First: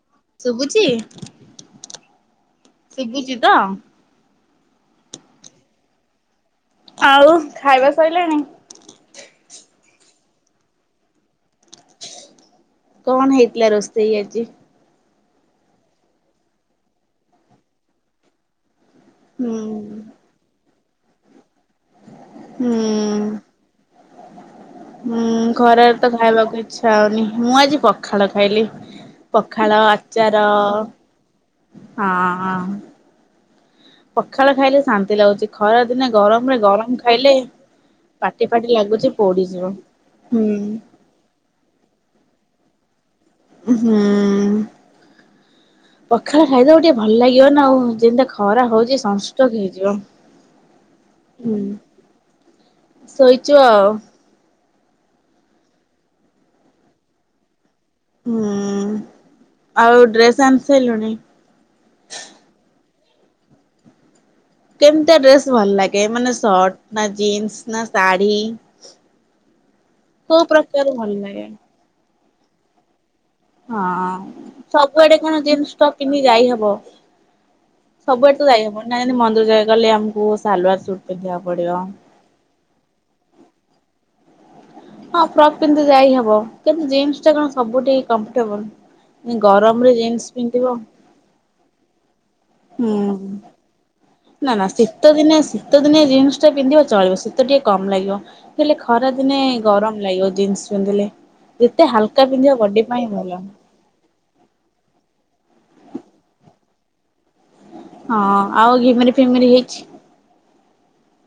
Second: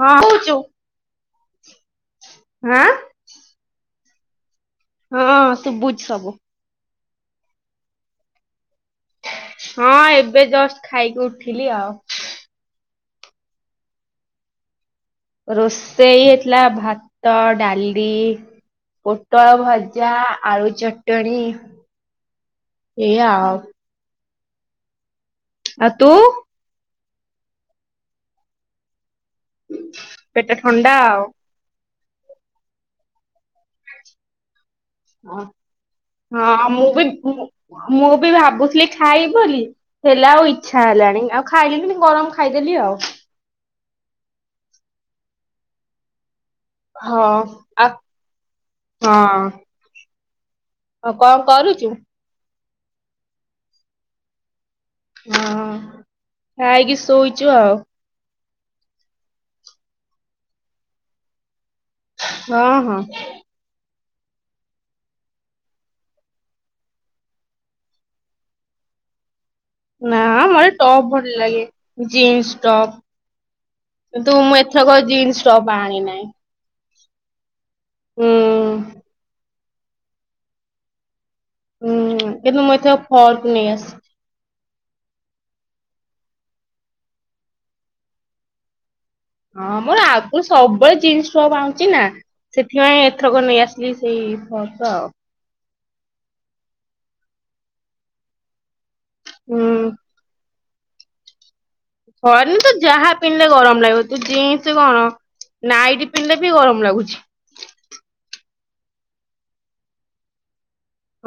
ହଁ ହଉଛୁ ଶୁଭୁଚି ହଁ ଶୁବୁଚି ତ? ହଁ ସୁୁବୁଚି ସବୁ। ଆଉ ଖାଇବା ସଇଲାଣି? ହଁ ଏବେ ଜଷ୍ଟ ଖାଇକି ଉଠିଲି ଆଉ। କଣ ହେଇଥିଲା ରୋଷେଇ ଆଜି? ରୋଷେଇ ହେଇଥିଲା ଭାତ ଡାଲି ପୋ ହୁଁ ପୋଟଳ ଭଜା ଆଳୁ ଚଟଣି ହୁଁ ଏଇଆ ଆଉ। ହୁଁ ଖରାରେ ଆଉ ତୁ? ତ ଖାଇବାକୁ ଛାଉନି ମୁଁ ଆଜି ପଖାଳ ଖାଇଲି ପଖାଳ ଆଚାର ପେଟ ଥଣ୍ଡା ଆଉ ହଁ। ପଖାଳ ଖାଇଲେ ଶାନ୍ ନ୍ତି ଲାଗୁଛି ଖରା ଦିନେ ଗରମରେ ହଁ ମୁଁ ଗରମ ବି ଖାଇଲେ ପାଟି ଫାଟି ଲାଗୁଛି ପୋଡ଼ି ଯିବ। ହେଲା ଆଉ ଇଚ୍ଛା ହେଲାଣି ଆଉ ଖାଇଲିନି ମୁଁ ଗରମ ଖାଇଦେଲି ଆଉ। ହୁଁ। ପଖାଳ ଖାଇଦବ ଟିକେ ଭଲ ଲାଗିବ ନା ଆଉ ଯେମିତିଆ ଖରା ହଉଛି ହଁ ସନଷ୍ଟୋକ ହେଇଯିବ। [inaudible] ଆଉ କଣ କରୁଚୁ? ଶୋଇଚୁ ଆଉ। ହଁ ଖାଇକି ଶୋଇଚୁ ଆଉ। ହୁଁ ଆଉ ଏ ଡ୍ରେସ୍ ଆଣିସାଇଲୁଣି? ହଁ ହଁ। କେମିତିଆ ଡେସ୍ ଭଲ ଲାଗେ ମାନେ ସଟ୍ ନା ଜିନ୍ସ ନା ଶାଢ଼ୀ? [inaudible] ନା ମତେ ଟପ୍ ଭଲ ଲାଗେ ଜିନ୍ସ ଟପ୍। କିନ୍ତୁ ହଁ ମୁଁ ଏଥରକ ଜିନ୍ସ ଟପ ଆଣି ନାଇଁ। ଇ ହବ। ସବୁଆଡ଼େ ତ ଯାଇ ହବନି ନାଇଁ ଆମେ ମନ୍ଦିର ଯାଇ ଗଲେ ଆମକୁ ସାଲୱାର ସୁଟ୍ ପିନ୍ଧିବାକୁ ପଡ଼ିବ। ହୁଁ କିନ୍ତୁ ମୁଁ ଏଇଥର ଫର୍କ୍‌ ନେଇ ଆସିଛି। ହଁ ଫ୍ରକ୍ ପିନ୍ଧି ଯାଇ ହବ କିନ୍ତୁ ଜିନ୍ସ ଟା କଣ ସବୁ ଠିକି କମ୍ଫର୍ଟେବଲ? ଗରମ ରେ ଜିନ୍ସ ପିନ୍ଧିବ ଜିନନ୍ସ ଟପ ଆଣୁଛି ନା ସେଥିପାଇଁ ହୁଁ। ଏଥରକ ନେଇ ଆସିଲି ସେଇ ନା ନା ଫ୍ରକ୍‌ ଶୀତ ଆଉ ଦିନେ ଶୀତ ଦିନେ ଜିନ୍ସ ଟା ପିନ୍ଧିବ ଚଳିବ ଶୀତେ ଟିକେ କମ୍ ଲାଗିବ। ହେଲେ ଖରା ଦିନେ ହୁଁ ଗରମ ଲାଗିବ ଜିନନ୍ସ ପିନ୍ଧିଲେ ଯେତେ ହାଲକା ପିନ୍ଧିବ ଘରେ ତ ବଡି ପାଇଁ ଯାହା ଭଲ। ପିନ୍ଧିଲେ ଗରମ ଲାଗିବ। ତ ଜିନ୍ସ କଣ ନାଇଟି ପିନ୍ଧିଲେ ବି ଗରମ ଲାଗୁଛି ହଁ ଆଉ ଘିମିରି ଫିମିରି ହେଇଛି।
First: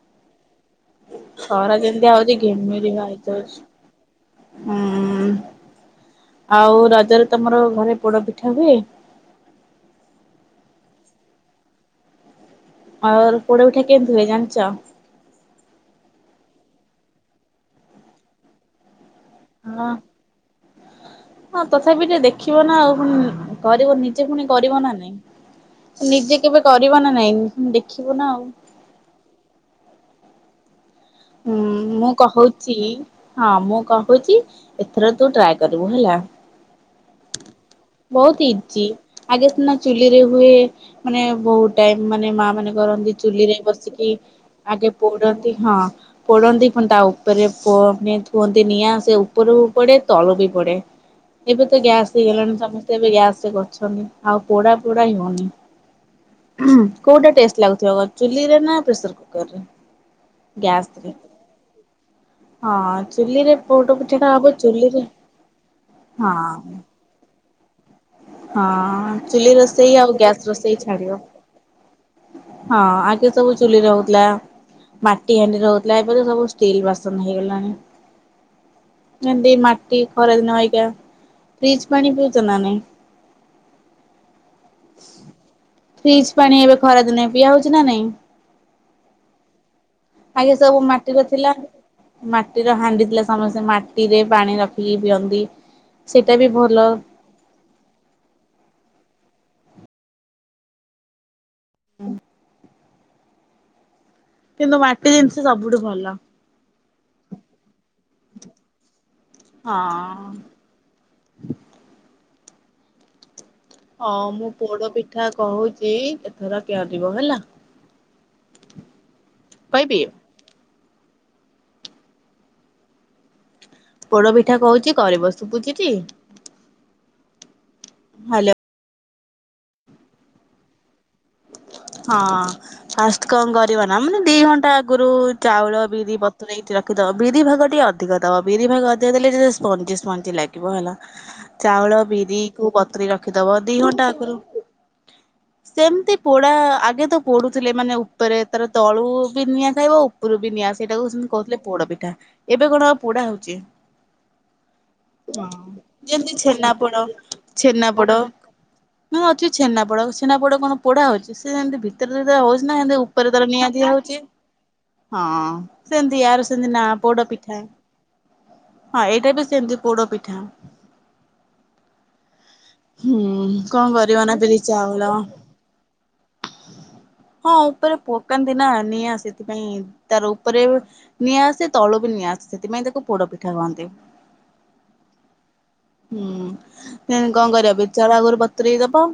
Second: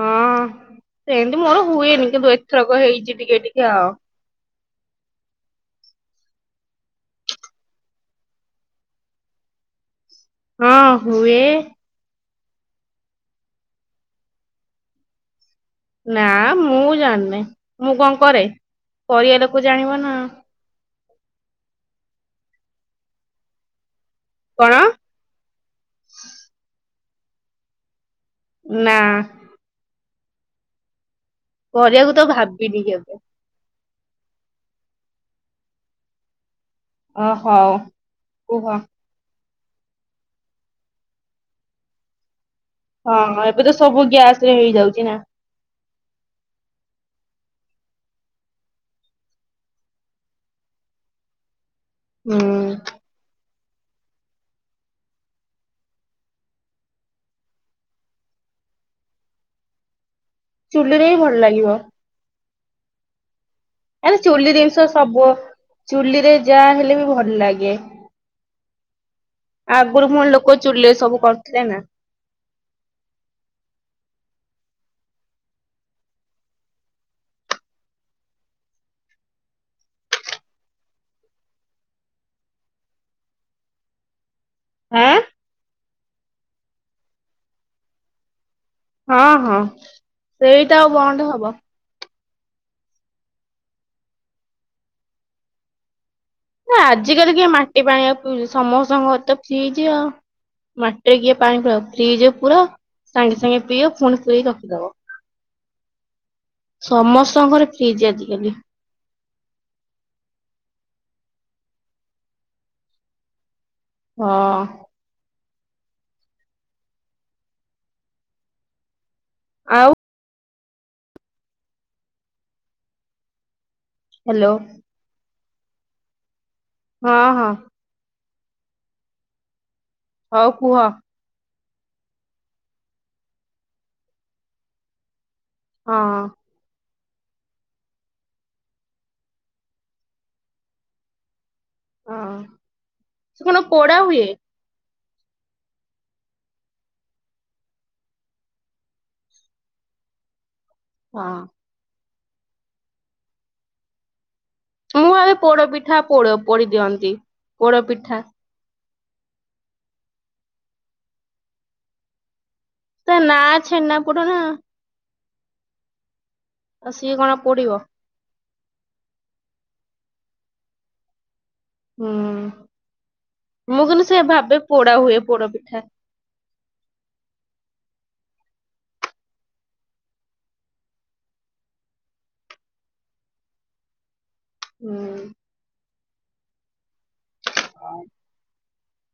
ହଁ ସେମିତି ମୋର ଖରା ହୁଏନି ଯେମିତିଆ କିନ୍ତୁ ହଉଛି ଏଥରକ ଘିମିରି ବାହାରି ହେଇଛି ଟିକେ ଯାଉଛି। ଟିକେ ଆଉ ହୁଁ ଆଉ ରଜରେ ତମର ଘରେ ପୋଡ ପିଠା ହୁଏ ହଁ ହୁଏ। ଆଉ ପୋଡ଼ପିଠା କେମିତି ହୁଏ ଯାଣିଛ। ନା ମୁଁ ଜାଣି ନାଇ ମୁଁ କଣ କରେ କରିବା ଲୋକ ହଁ ଜାଣିବ ନା। ହଁ ତଥାପି ଟିକେ ଦେଖିବ ନା ଆଉ କରିବ ନିଜେ ପୁଣି କଣ କରିବ ନା ନାଇଁ। ନିଜେ କେବେ କର ନା ନାଇଁ ଦେଖିବୁ ନା ଆଉ। ନା। ହଁ, ମୁଁ କରିବାକୁ ତ କହୁଛି ଭାବିନି କେବେ। ହଁ ମୁଁ କହୁଛି ଏଥର ତୁ ଟ୍ରାଏ କରିବୁ ହେଲା। ଓହୋଉ। ବହୁତ ଇଜି। ଆଗେ ସିନା ଚୁଲିରେ ହୁଏ। ମାନେ ବହୁତ ଟାଇମ ମାନେ ମା ମାନେ କରନ୍ତି, ହଁ ଚୁଲି ରେ ଏବେ ତ ସବୁ ବସିକି। ଗ୍ୟାସ ରେ ଆଗେ ହେଇଯାଉଛି ନା। ପୋଡନ୍ତି। ହଁ। ପୋଡ଼ନ୍ତି ପୁଣି ତା ଉପରେ ପ ଥୁଅନ୍ତି ନିଆଁ। ସେ ଉପରକୁ ପଡ଼େ ତଳେ ବି ପଡ଼େ। ଗ୍ୟାସ୍ ହେଇଗଲାଣି। ହୁଁ ସମସ୍ତେ ଏବେ ଗ୍ୟାସ କରୁଛନ୍ତି। ଆଉ ପୋଡା, ପୋଡା ହେଉନି। କୋଉଟା ଟେଷ୍ଟ ଲାଗୁଥିବ ଚୁଲି ରେ ନା ପ୍ରେସର କୁକର ରେ। ଚୁଲିରେ ହିଁ ଭଲ ଲାଗିବ। ହଁ ଚୁଲିରେ ପୋଡ ଏ ପିଠା ଟା ହବ ଚୁଲି ଜିନିଷ ଚୁଲିରେ ସବୁ। ଚୁଲି ହଁ ରେ ଯାହା ହେଲେ ବି ଭଲ। ଭଲ ଲାଗେ। ହଁ, ଚୁଲି ରୋଷେଇ ଆଗରୁ ଆଉ ପୁଣି ଗ୍ୟାସ ଲୋକ ରୋଷେଇ ଚୁଲିରେ ସବୁ ଛାଡିବ। କରୁଥିଲେ ନା [unintelligible] ହଁ, ଆଗେ ସବୁ ଚୁଲିରେ ହୋଉଥିଲା। ମାଟି ହାଣ୍ଡି ହୋଉଥିଲା। ଏବେ ସବୁ ଷ୍ଟିଲ ବାସନ ହେଇଗଲାଣି। ଏତି ମାଟି ଖରା ଦିନ ଆଇଗା। ଫ୍ରିଜ ପାଣି ପିଉଛ ନାଁ? ଆଁ। ଫ୍ରିଜ୍ ପାଣି ଏବେ ଖରାଦିନେ ପିଆ ହଉଛି ନା ନାଇଁ? ହଁ, ହଁ ଆଗେ ସବୁ ସେଇଟା ଆଉ ମାଟିର ବନ୍ଦ ଥିଲା। ହବ। ମାଟିର ହାଣ୍ଡି ଥିଲା। ସମସ୍ତେ ମାଟିରେ ପାଣି ରଖିକି ପିଅନ୍ତି। ସେଇଟା ବି ନା ଭଲ। ଆଜିକାଲି କି ମାଟି ପାଣି ଆଉ ପିଉଛି? ସମସ୍ତଙ୍କର ତ ଫ୍ରିଜ ଆଉ। ମାଟରେ କିଏ ପାଣି ପିଉଛି? ଫ୍ରିଜରେ ପୁରା। ସାଙ୍ଗେ, ସାଙ୍ଗେ ପିଅ ପୁଣି ଦେଇ କିନ୍ତୁ ରଖିଦବ। ମାଟି ଜିନିଷ ସବୁଠୁ ଭଲ ସମସ୍ତଙ୍କର ଫ୍ରିଜ ଆଜିକାଲି। ହଁ। ହଁ, ମୁଁ ପୋଡ ପିଠା କହୁଛି। ଏଥର [unintelligible] କେଏିବ ହେଲା। ଆଉ କହିବି? ପୋଡ ହ୍ୟାଲୋ ପିଠା କହୁଛି କରିବ? ଶୁଭୁଚି? ହଁ, ହଁ। ହ୍ୟାଲୋ। ହଁ କୁହ। ହଁ ଫାଷ୍ଟ କଣ କରିବ ନା, ମାନେ ଦି ଘଣ୍ଟା ଆଗରୁ ଚାଉଳ, ହଁ ବିରି ବତୁରେଇକି ରଖ ଦ ବିରି ଭାଗ ଟିକେ ଅଧିକ ଦବ। ବିରି ଭାଗ ଅଧିକ ଦେଲେ, ଯଦି ସ୍ପଞ୍ଜି ସ୍ପଞ୍ଜି ଲାଗିବ ହେଲା। ଚାଉଳ, ହଁ ବିରି କୁ ବତୁରେଇ ସେ ରଖିଦବ କଣ ଦି ପୋଡା ଘଣ୍ଟା ହୁଏ ଆଗରୁ। ସେମତି ପୋ ପୁରା ଆଗେ ତ ପଢୁଥିଲେ, ମାନେ ଉପରେ ତାର ତଳୁ ବି ନିଆଁ ଖାଇବ ଉ ଉପରୁବ ନିଆଁ ସେଇଟାକୁ ସେମାନେ ହଁ କହୁଥିଲେ ପୋଡ ପିଠା। ଏବେ କଣ ଆଉ ପୋଡା ହଉଛି? ମୁଁ ଭାବେ ହଁ, ପୋଡ ପିଠା ଯେମିତି ପୋଡ ପୋଡି ଛେନା ପୋଡ, ଦିଅନ୍ତି। ଛେନା ପୋଡ। ପିଠା ନା ଅଛି ଛେନା ପୋଡ, ଛେନାପୋଡ କଣ ପୋଡା ହଉଛି? ସେମିତି ଭିତରେ, ଭିତରେ ହଉଛି ନା ହେମତି ଉ ତା ଉପରେ ତାର ନାଁ ନିଆଁ ଦିଆ ଛେନା ପୋଡ ହଉଛି। ନା ହଁ, ସେମିତି ଆରୁ ସେମତି ନା ଆଉ ସିଏ ପୋଡ କଣ ପିଠା। ପୋଡିବ ହଁ, ଏଇଟା ବି ସେମିତି ପୋଡ ପିଠା। ହୁଁ ହୁଁ। କଣ କରିବ ନା ବିରି, ଚାଉଳ ପୋଡ଼ ପିଠା। ହଁ, ଉପରେ ପକାନ୍ତି ନା ନିଆଁ ସେଥିପାଇଁ, ତାର ଉପରେ ନିଆଁ ଆସେ। ତଳୁ ବି ନିଆଁ ଆସେ। ସେଥିପାଇଁ, ତାକୁ ପୋଡ ପିଠା କୁହନ୍ତି। ହୁଁ। ହୁଁ [unintelligible] କଣ କରିବ ବିରି, ଚାଉଳ ଆଗରୁ ବତୁରେଇ ଦବ।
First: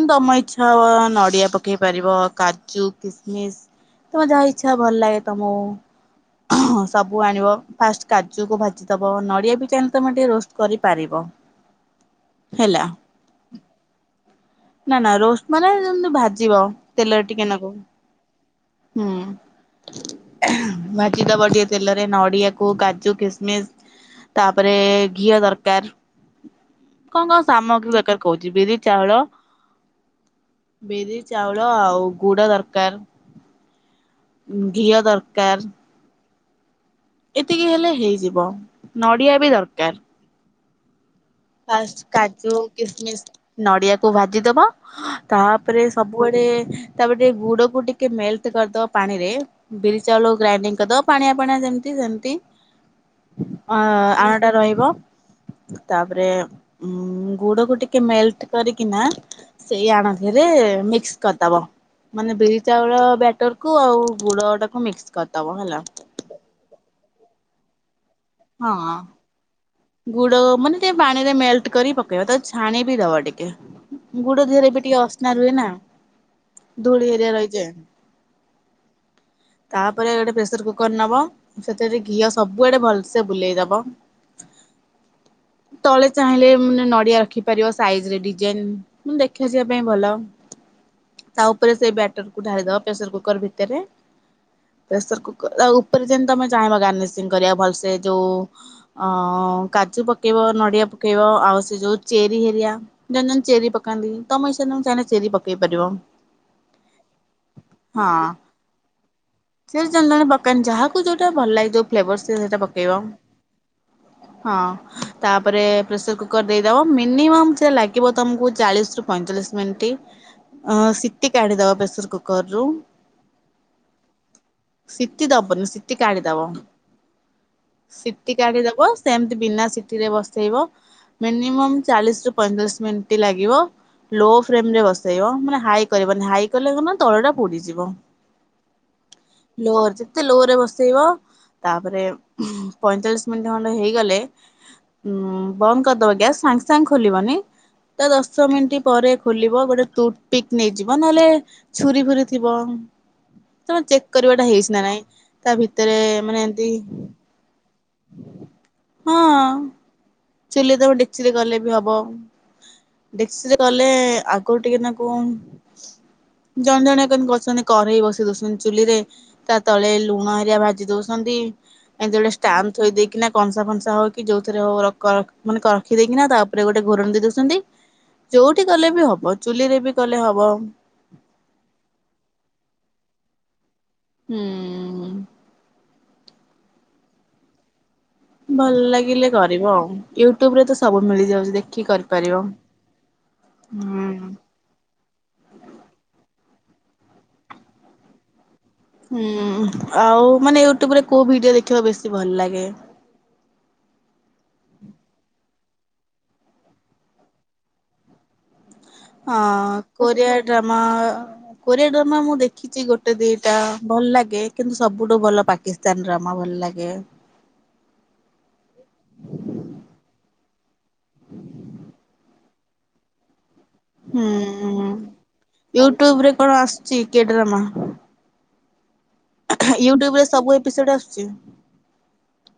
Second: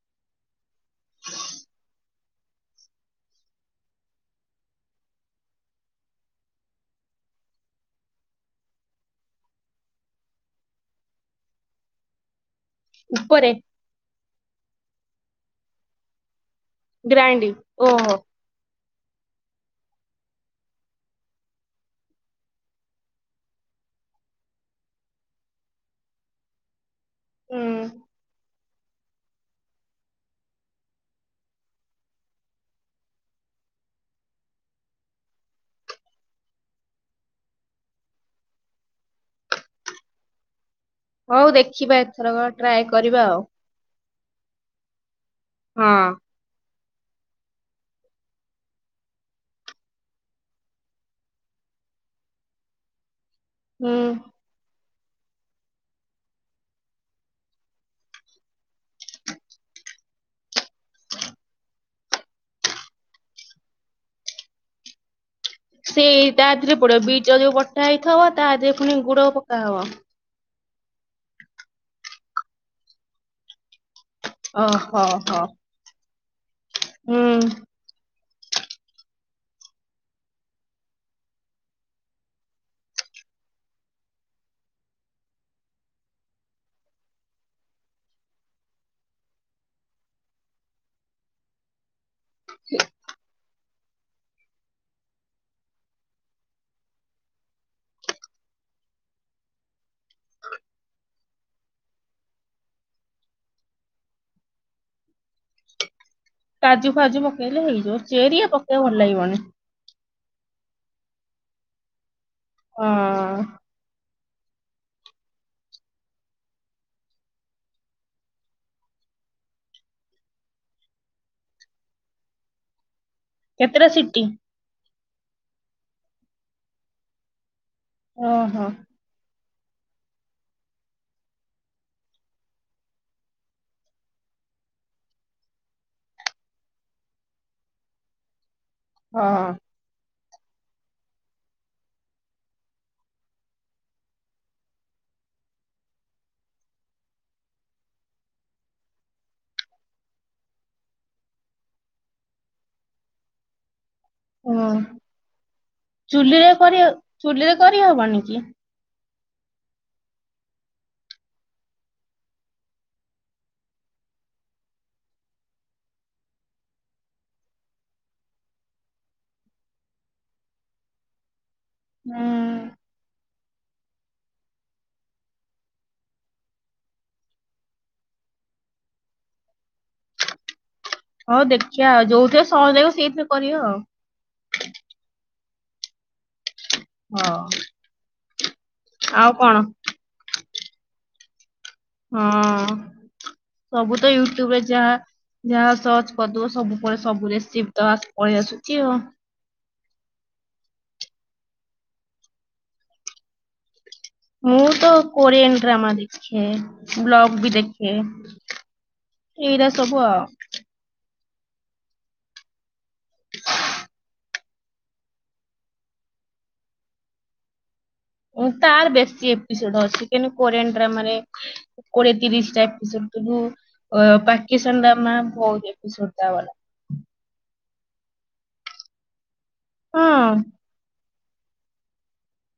ଉଁ ତମ ଇଚ୍ଛା ଅ ନଡିଆ ପକେଇ ପାରିବ। କାଜୁ, କିସମିସ ତମ ଯାହା ଇଚ୍ଛା ଭଲ ଲାଗେ ତମ ହଁ ସବୁ ଆଣିବ। ଫାଷ୍ଟ କାଜୁକୁ ଭାଜିଦେବ। ନଡ଼ିଆ ବି ଚାହିଁଲେ ତୁମେ ଟିକେ ରୋଷ୍ଟ କରିପାରିବ। ହେଲା। ଉପରେ। ନା ନା ରୋଷ୍ଟ ମାନେ ଯେମତି ଭାଜିବ ତେଲରେ ଟିକେ ଗ୍ରାଇଣ୍ଡିଙ୍ଗ ନେବ। ଓହୋ ହୁଁ। ଭାଜିଦେବ ଟିକେ ତେଲରେ ନଡିଆକୁ କାଜୁ କିସମିସ। ତାପରେ ଘିଅ ଦରକାର। କଣ କଣ ହୁଁ ସାମଗ୍ରୀ ଦରକାର କହୁଛି ବିରି ଚାଉଳ ବିରି, ଚାଉଳ, ଆଉ ଗୁଡ ଦରକାର। ଘିଅ ଦରକାର। ଏତିକି ହେଲେ ହେଇଯିବ। ନଡିଆ ବି ଦରକାର। ହଉ ଦେଖିବା ଫାଷ୍ଟ ଏଥରକ କାଜୁ, ଟ୍ରାଏ କରିବା କିସ୍ମିସ୍ ଆଉ। ନଡିଆକୁୁ ଭାଜିଦବ ତାପରେ ହଁ। ସବୁଆଡେ ତାପରେ ଟିକେ ଗୁଡ କୁ ଟିକେ ମେଲ୍ଟ କରିଦବ ପାଣି ରେ। ବିରି ଚାଉଳ କୁ ଗ୍ରାଇଡିଙ୍ଗ କରିଦବ ପାଣିଆ ପାଣିଆ ଯେମିତି ସେମିତି। ଅ ହୁଁ। ଆଣଟା ରହିବ ତା ତାପରେ ଉ ଗୁଡ କୁ ଟିକେ ମେଲ୍ଟ କରିକିନା ସେଇ ଆଣ ଦିହରେ ମିକ୍ସ କରିଦବ। ମାନେ ବିରି ଚାଉଳ ବ୍ୟାଟର କୁ ଆଉ ଗୁଡ ଟାକୁ ମିକ୍ସ କରିଦବ ହେଲା। ସେଇ ତା ଦେହରେ ପଡିବ ବୀଚାଉଲ ଯୋଉ ବଟା ହେଇଥିବ ତା ଦେହରେ ହଁ ପୁଣି ଗୁଡ଼ ପକାହବ। ଗୁଡ ମାନେ ଟିକେ ପାଣିରେ ମେଲ୍ଟ କରି ପକେଇବ ତାକୁ ଛାଣିି ବି ଦବ ଟିକେ। ଗୁଡ ଦେହରେ ବି ଟିକେ ଓହୋ ଅସ୍ନା ହୋ। ରୁହେ ନା ଧୂଳି ହେରିଆ ହୁଁ ରହିଯାଏ। ତାପରେ ଗୋଟେ ପ୍ରେସର କୁକର ନବ, ସେଥିରେ ଘିଅ ସବୁଆଡେ ଭଲସେ ବୁଲେଇଦବ। ତଳେ ଚାହିଁଲେ ଉଁ ନଡିଆ ରଖିପାରିବ ସାଇଜ ରେ ଡିଜାଇନ ମୁଁ ଦେଖିଆ ଯିବା ପାଇଁ ଭଲ ତା ଉପରେ ସେଇ ବ୍ୟାଟ ଟର କୁ ଢାଳିଦବ ପ୍ରେସର କୁକର ଭିତରେ। ପ୍ରେସର କୁକର ଆଉ ଉପରେ ଯେମିତି ତମେ ଚାହିଁବ ଗାର୍ନିସିଂ କରିବା ଭଲସେ ଯୋଉ ଅ କାଜୁ ପକେଇବ ନଡ଼ିଆ ପକେଇବ ଆଉ ସେ ଯୋଉ ଚେରି ହେରିଆ ଜଣେ ଜଣେ ଚେରି ପକାନ୍ତି ତମେ ଇସ ତମେ ଚାହିଁଲେ ଚେରି ପକେଇ ପାରିବ। କାଜୁ ଫାଜୁ ପକେଇଲେ ହେଇଯିବ ହଁ ଚେରିଆ ପକେଇବ ଭଲ ଲାଗିବନି। ସେ ଜନ ଜଣେ ପକାନ୍ତି ଯାହାକୁ ଯୋଉଟା ଭଲ ଲାଗେ ଫ୍ଲେଭର ସେ ସେଇଟା ପକେଇବ। ହଁ। ହଁ। ତାପରେ ପ୍ରେସର କୁକର ଦେଇଦବ ମିନିମମ୍ ସେ ଲାଗିବ ତମକୁ ଚାଳିଶ ରୁ ପଇଁଚାଳିଶ ମିନିଟ୍। ଅ ସିଟି କାଢିଦବ ପ୍ରେସର କୁକର ରୁ। କେତେଟା ସିଟି? ସିଟି ଦବନି ସିଟି କାଢିଦବ ସିଟି ଓହୋ ଅ ସେମତି ବିନା ସିଟି ରେ ବସେଇବ। ମିନିମମ୍ ଚାଳିଶ ରୁ ପଇଁଚାଳିଶ ମିନଟି ଲାଗିବ। ଲୋ ଫ୍ରେମ୍ ରେ ବସେଇବ ମାନେ ହାଇ କରିବନି ହାଇ କଲେ କଣ ନା ତଳ ଟା ପୋଡିଯିବ। [inaudible] ହଁ। ଯେତେ ଲୋରେ ବସେଇବ ତାପରେ ପଇଚାଳିଶ ମିନିଟ୍ ଖଣ୍ଡେ ହେଇଗଲେ ଉୁଁ ବନ୍ଦ କରିଦବ ଗ୍ୟାସ୍ ସାଙ୍ଗେ ସାଙ୍ଗେ ଖୋଲିବନି। ତା ଦଶ ମିନିଟ ପରେ ଖୋଲିବ ଗୋଟେ ଟୁଥ ପିକ୍ ନେଇଯିବ ନହେଲେ ଛୁରୀ ଫୁରି ଥିବ। ତମର ଚେକ୍ କରିବ ଏଟା ହୁଁ ହେଇଛି ନା ନାଇଁ ତା ଭିତରେ ମାନେ ଚୁଲିରେ ଏମିତି କରି ଚୁଲିରେ କରିହବନି କି? ହଁ ଚୁଲି ତ ଡେକ୍ଚିରେ କଲେ ବି ହବ। ଡେକ୍ଚିରେ କଲେ ଆଗରୁ ଟିକେ ନାକୁ ଜଣେ ଜଣେ ଆ କେମତି କରୁଛନ୍ତି କରେଇ ବସି ଦଉଛନ୍ତି ଚୁଲି ରେ ତା ତଳେ ଲୁଣ ହେରିଆ ଭାଜି ଦଉସନ୍ତି। ଏମତି ଗୋଟେ ହୁଁ। ଷ୍ଟାମ୍ପ ଥଇ ଦେଇକି ନା କଂସା ଫନସା ହଉ କି ଯୋଉଥିରେ ହଉ ର କକ୍ ମାନେ କରଖି ଦେଇକିନା ତାପରେ ଗୋଟେ ଘୋରଣୀ ଦେଇ ଦଉଛନ୍ତି। ଯୋଉଠି କଲେ ବି ହବ ଚୁଲି ରେ ବି କଲେ ହବ। ହଉ ଦେଖିବାଆଉ ଯୋଉଥି ସହଜ ଲାଗିବ ସେଇଥିରେ କରିବା ଆଉ। ହଁ। ହଁ। ଭଲ ଲାଗିଲେ ଆଉ କଣ କରିବ ଆଉ ୟୁଟ୍ୟୁବ ରେ ତ ସବୁ ମିଳିଯାଉଛି ଦେଖ ହଁ ସବୁ ତ ହୁଁ ୟୁଟ୍ୟୁବ ରେ ଯାହା ଯାହା ସର୍ଚ କରିଦବ ସବୁ ପରେ ସବୁରେସିପି ତ ପଳେଇ ଆସୁଛି ଆଉ। ହୁଁ ଆଉ ମାନେ ୟୁଟ୍ୟୁବ ରେ କୋଉ ଭିଡିଓ ଦେଖିବା ବେଶୀ ଭଲ ଲାଗେ? ମୁଁ ତ କୋରିଆନ ଡ୍ରାମା ଦେଖେ ବ୍ଲଗ ବି ଦେଖେ। ହଁ ଏଇରା ସବୁ ଆଉ କୋରିଆ ଡ୍ରାମା କୋରିଆଡ୍ରାମା ମୁଁ ଦେଖିଛି ଗୋଟେ ଦିଟା ଭଲ ଲାଗେ କିନ୍ତୁ ସବୁଠୁ ଭଲ ପାକ କିସ୍ତାନ ଡ୍ରାମା ଭଲ ଲାଗେ। ଅମ୍ ତାର ବେଶୀ ଏପିସୋଡ ଅଛି କେନୁ କୋରିଆନ ଡ୍ରାମାରେ କୋଡ଼ିଏ ତିରିଶଟା ଏପିସୋଟ ରୁ ଓ ହୁଁ ପାକିସାନା ଡାମା ବହୁଦେଖୁ ସଦାବେଳେ। ଚି କେଡ୍ରାମା ୟୁଟ୍ୟୁବ ରେ ହଁ ସବୁ ଏପିସୋଡ ଆସୁଛି।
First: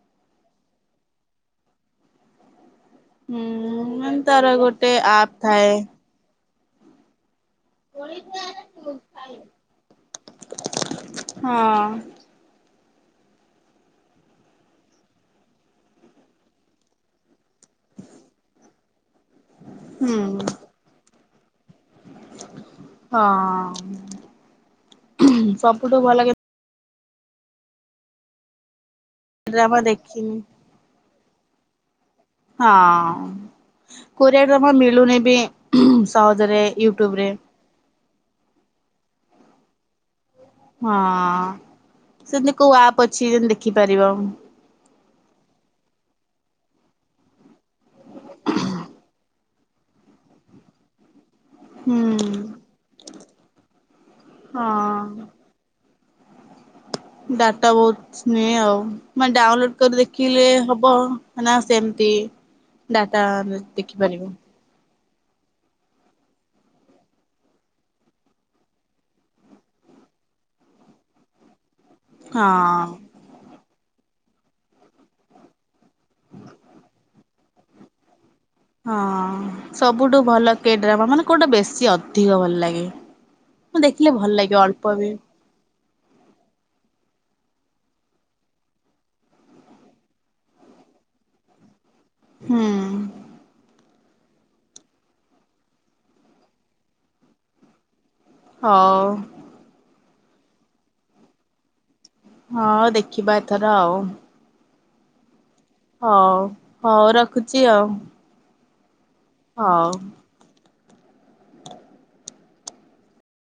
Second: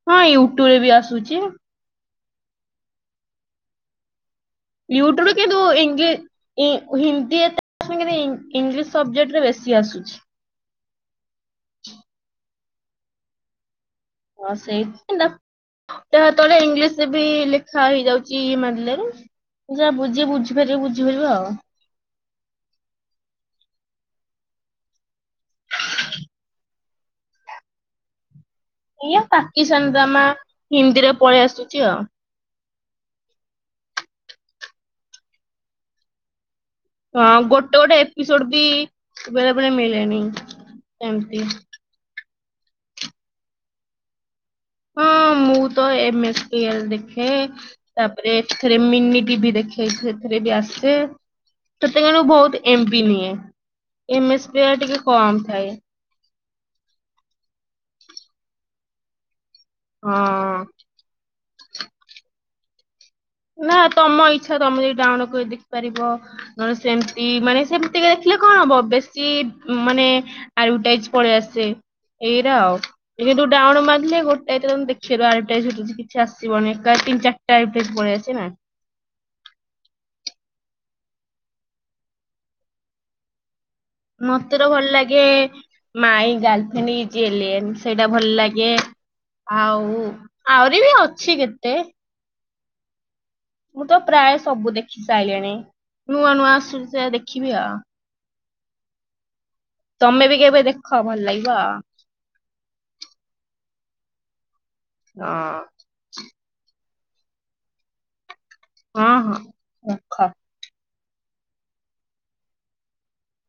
ହଁ ୟୁଟ୍ୟୁବ ରେ ବି ଆସୁଛି। ହୁଁ ମାନେ ତାର ଗୋ ୟଟ୍ୟୁବରେ କିନ୍ତୁ ଇଙ୍ଗୀ ଇ ହିନ୍ଦୀ ଏତେସାଙ୍ଗରେ ଇଂଲିଶ ସବଜେକ୍ଟ ରେ ବେଶୀ ଆସୁଛି। ହଁ। ହଁ ସେଇଠୀ ନ୍। ଦେଖ ତଳେ ଇଂଲିଶରେ ବି ଲେଖା ହେଇଯାଉଛି ମାର୍ଲେ ରେ। ଯା ହୁଁ ବୁଝି ବୁଝିପାରିବି ବୁଝିପାରିବ ଆଉ। ହଁ ସବୁଠୁ ଭଲ କେ ଏଇ ପାକିସ୍ତାନ ଡ୍ରାମା ହିନ୍ଦୀରେ ପଳେଇ ଆସୁଛି ଆଉ। ହଁ କୋରିଆର ହଁ ମିଳୁନି ବି ସହଜରେ ୟୁ ହଁ ଗୋଟେ ଗୋଟେ ଏପିସୋଡ ବି ବେଳେବେଳେ ମିଳେନି। ହଁ ଏମିତି ସେମତି କୋଉ ଆପ୍ ଅଛି ଯେମତି ଦେଖିପାରିବ। ହଁ ମୁଁ ତ ଏମ୍ ଏସ ଏଲଦେଖେ ତାପରେ ଏଥିରେ ମିନି ଟିଭି ଦେଖେ। ହେଇ ସେଥିରେ ବି ଆସେ ହୁଁ ସେତେବେଳେ ବହୁତ୍ ଏମବିି ନିଏ ଏମ ଏସ୍ ହଁ। ପ୍ଲେୟାର ଟିକେ କମ୍ ଥାଏ। ଡାଟା ବହୁତ୍ ନିଏ ଆଉ ମାନେ ଡାଉନଲୋଡ କରି ଦେଖିଲେ ହଁ। ହବ। ନା ସେମିତି ଡାଟା ଦେଖିପାରିବୁ। ଥରେ ତମେ ମି ଡାଉଲୋଡ କରି ଦେଖିପାରିବ। ନହେଲେ ସେମିତି ମାନେ ସେମିତିି ଦେଖିଲେ କଣ ହବ ବେଶୀ ମାନେ ଆୟୁଟାଇଜି ପଳେଇ ଆସେ ଏଇରା ଆଉ। ହଁ। ଏ ଯୋଉ ଡାଉନୁ ମାଗିଲେ ଗୋଟା ଏତର ଦେଖେଇ ଦବା ଆଇଟାସିଟିଯି କିଛି ଆସିବନି ଏକା ତିନି ଚାରିଟା ଇଫେକ୍ଟ ପଳେଇ ଆସି ଚିନା। ହଁ ସବୁଠୁ ଭଲ କେ ଡ୍ରାମା ମାନେ କୋଉଟା ବେଶୀ ଅଧିକ ଭଲ ଲାଗେ। ମୁଁ ଦେଖିଲେ ଭଲ ଲାଗେ ମତେ ତ ଅଳ୍ପ ଭଲ ବି ଲାଗେ ମାଇ ଗାର୍ଲଫ୍ରେଣ୍ଡଇଜ ଏଲିଏନ ସେଇଟା ଭଲ ଲାଗେ। ଆଉ ଆହୁରି ବି ଅଛି କେତେ। ହୁଁ। ମୁଁ ତ ପ୍ରାୟ ସବୁ ଦେଖି ସାଇଲିଣି ନୂଆ ନୂଆ ଆସୁଛିି ସେରା ଦେଖିବି ଆଉ। ହଉ। ତମେ ବି କେବେ ଦେଖ ଭଲ ଲାଗିବ ଆଉ। ହଁ ଦେଖିବା ଏଥର ଆଉ। ଅଁ। ହଉ ହଉ ରଖୁଛି ଆଉ। ହଁ ହଁ। ହଉ। ରଖ।